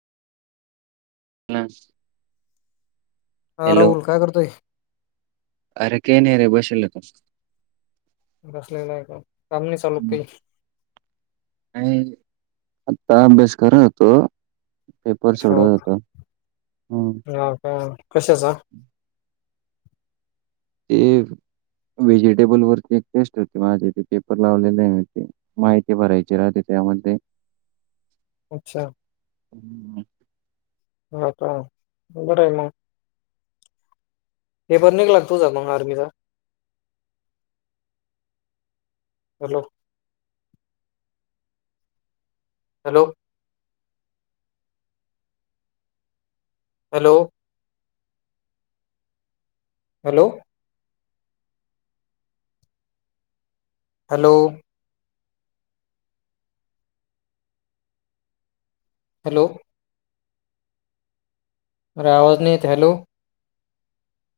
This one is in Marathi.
ना हा हॅलो राहुल काय करतोय अरे कय नाही रे बसेल बस सलेलं आहे का काम नाही चालू काही नाही आता अभ्यास करात होतो पेपर सोडव होतो हम् ह का कसे चा ते व्हेजिटेबल वरची एक पेस्ट होती माझे ते पेपर लावलेले आहेते माहिती भरायची राहते त्यामध्ये अच्छा हम्म हाता आता उन राही नु हे पण निघला तुझा मग आर्मीचा hello hello hello hello hello hello अरे आवाज नि येत हे हॅलो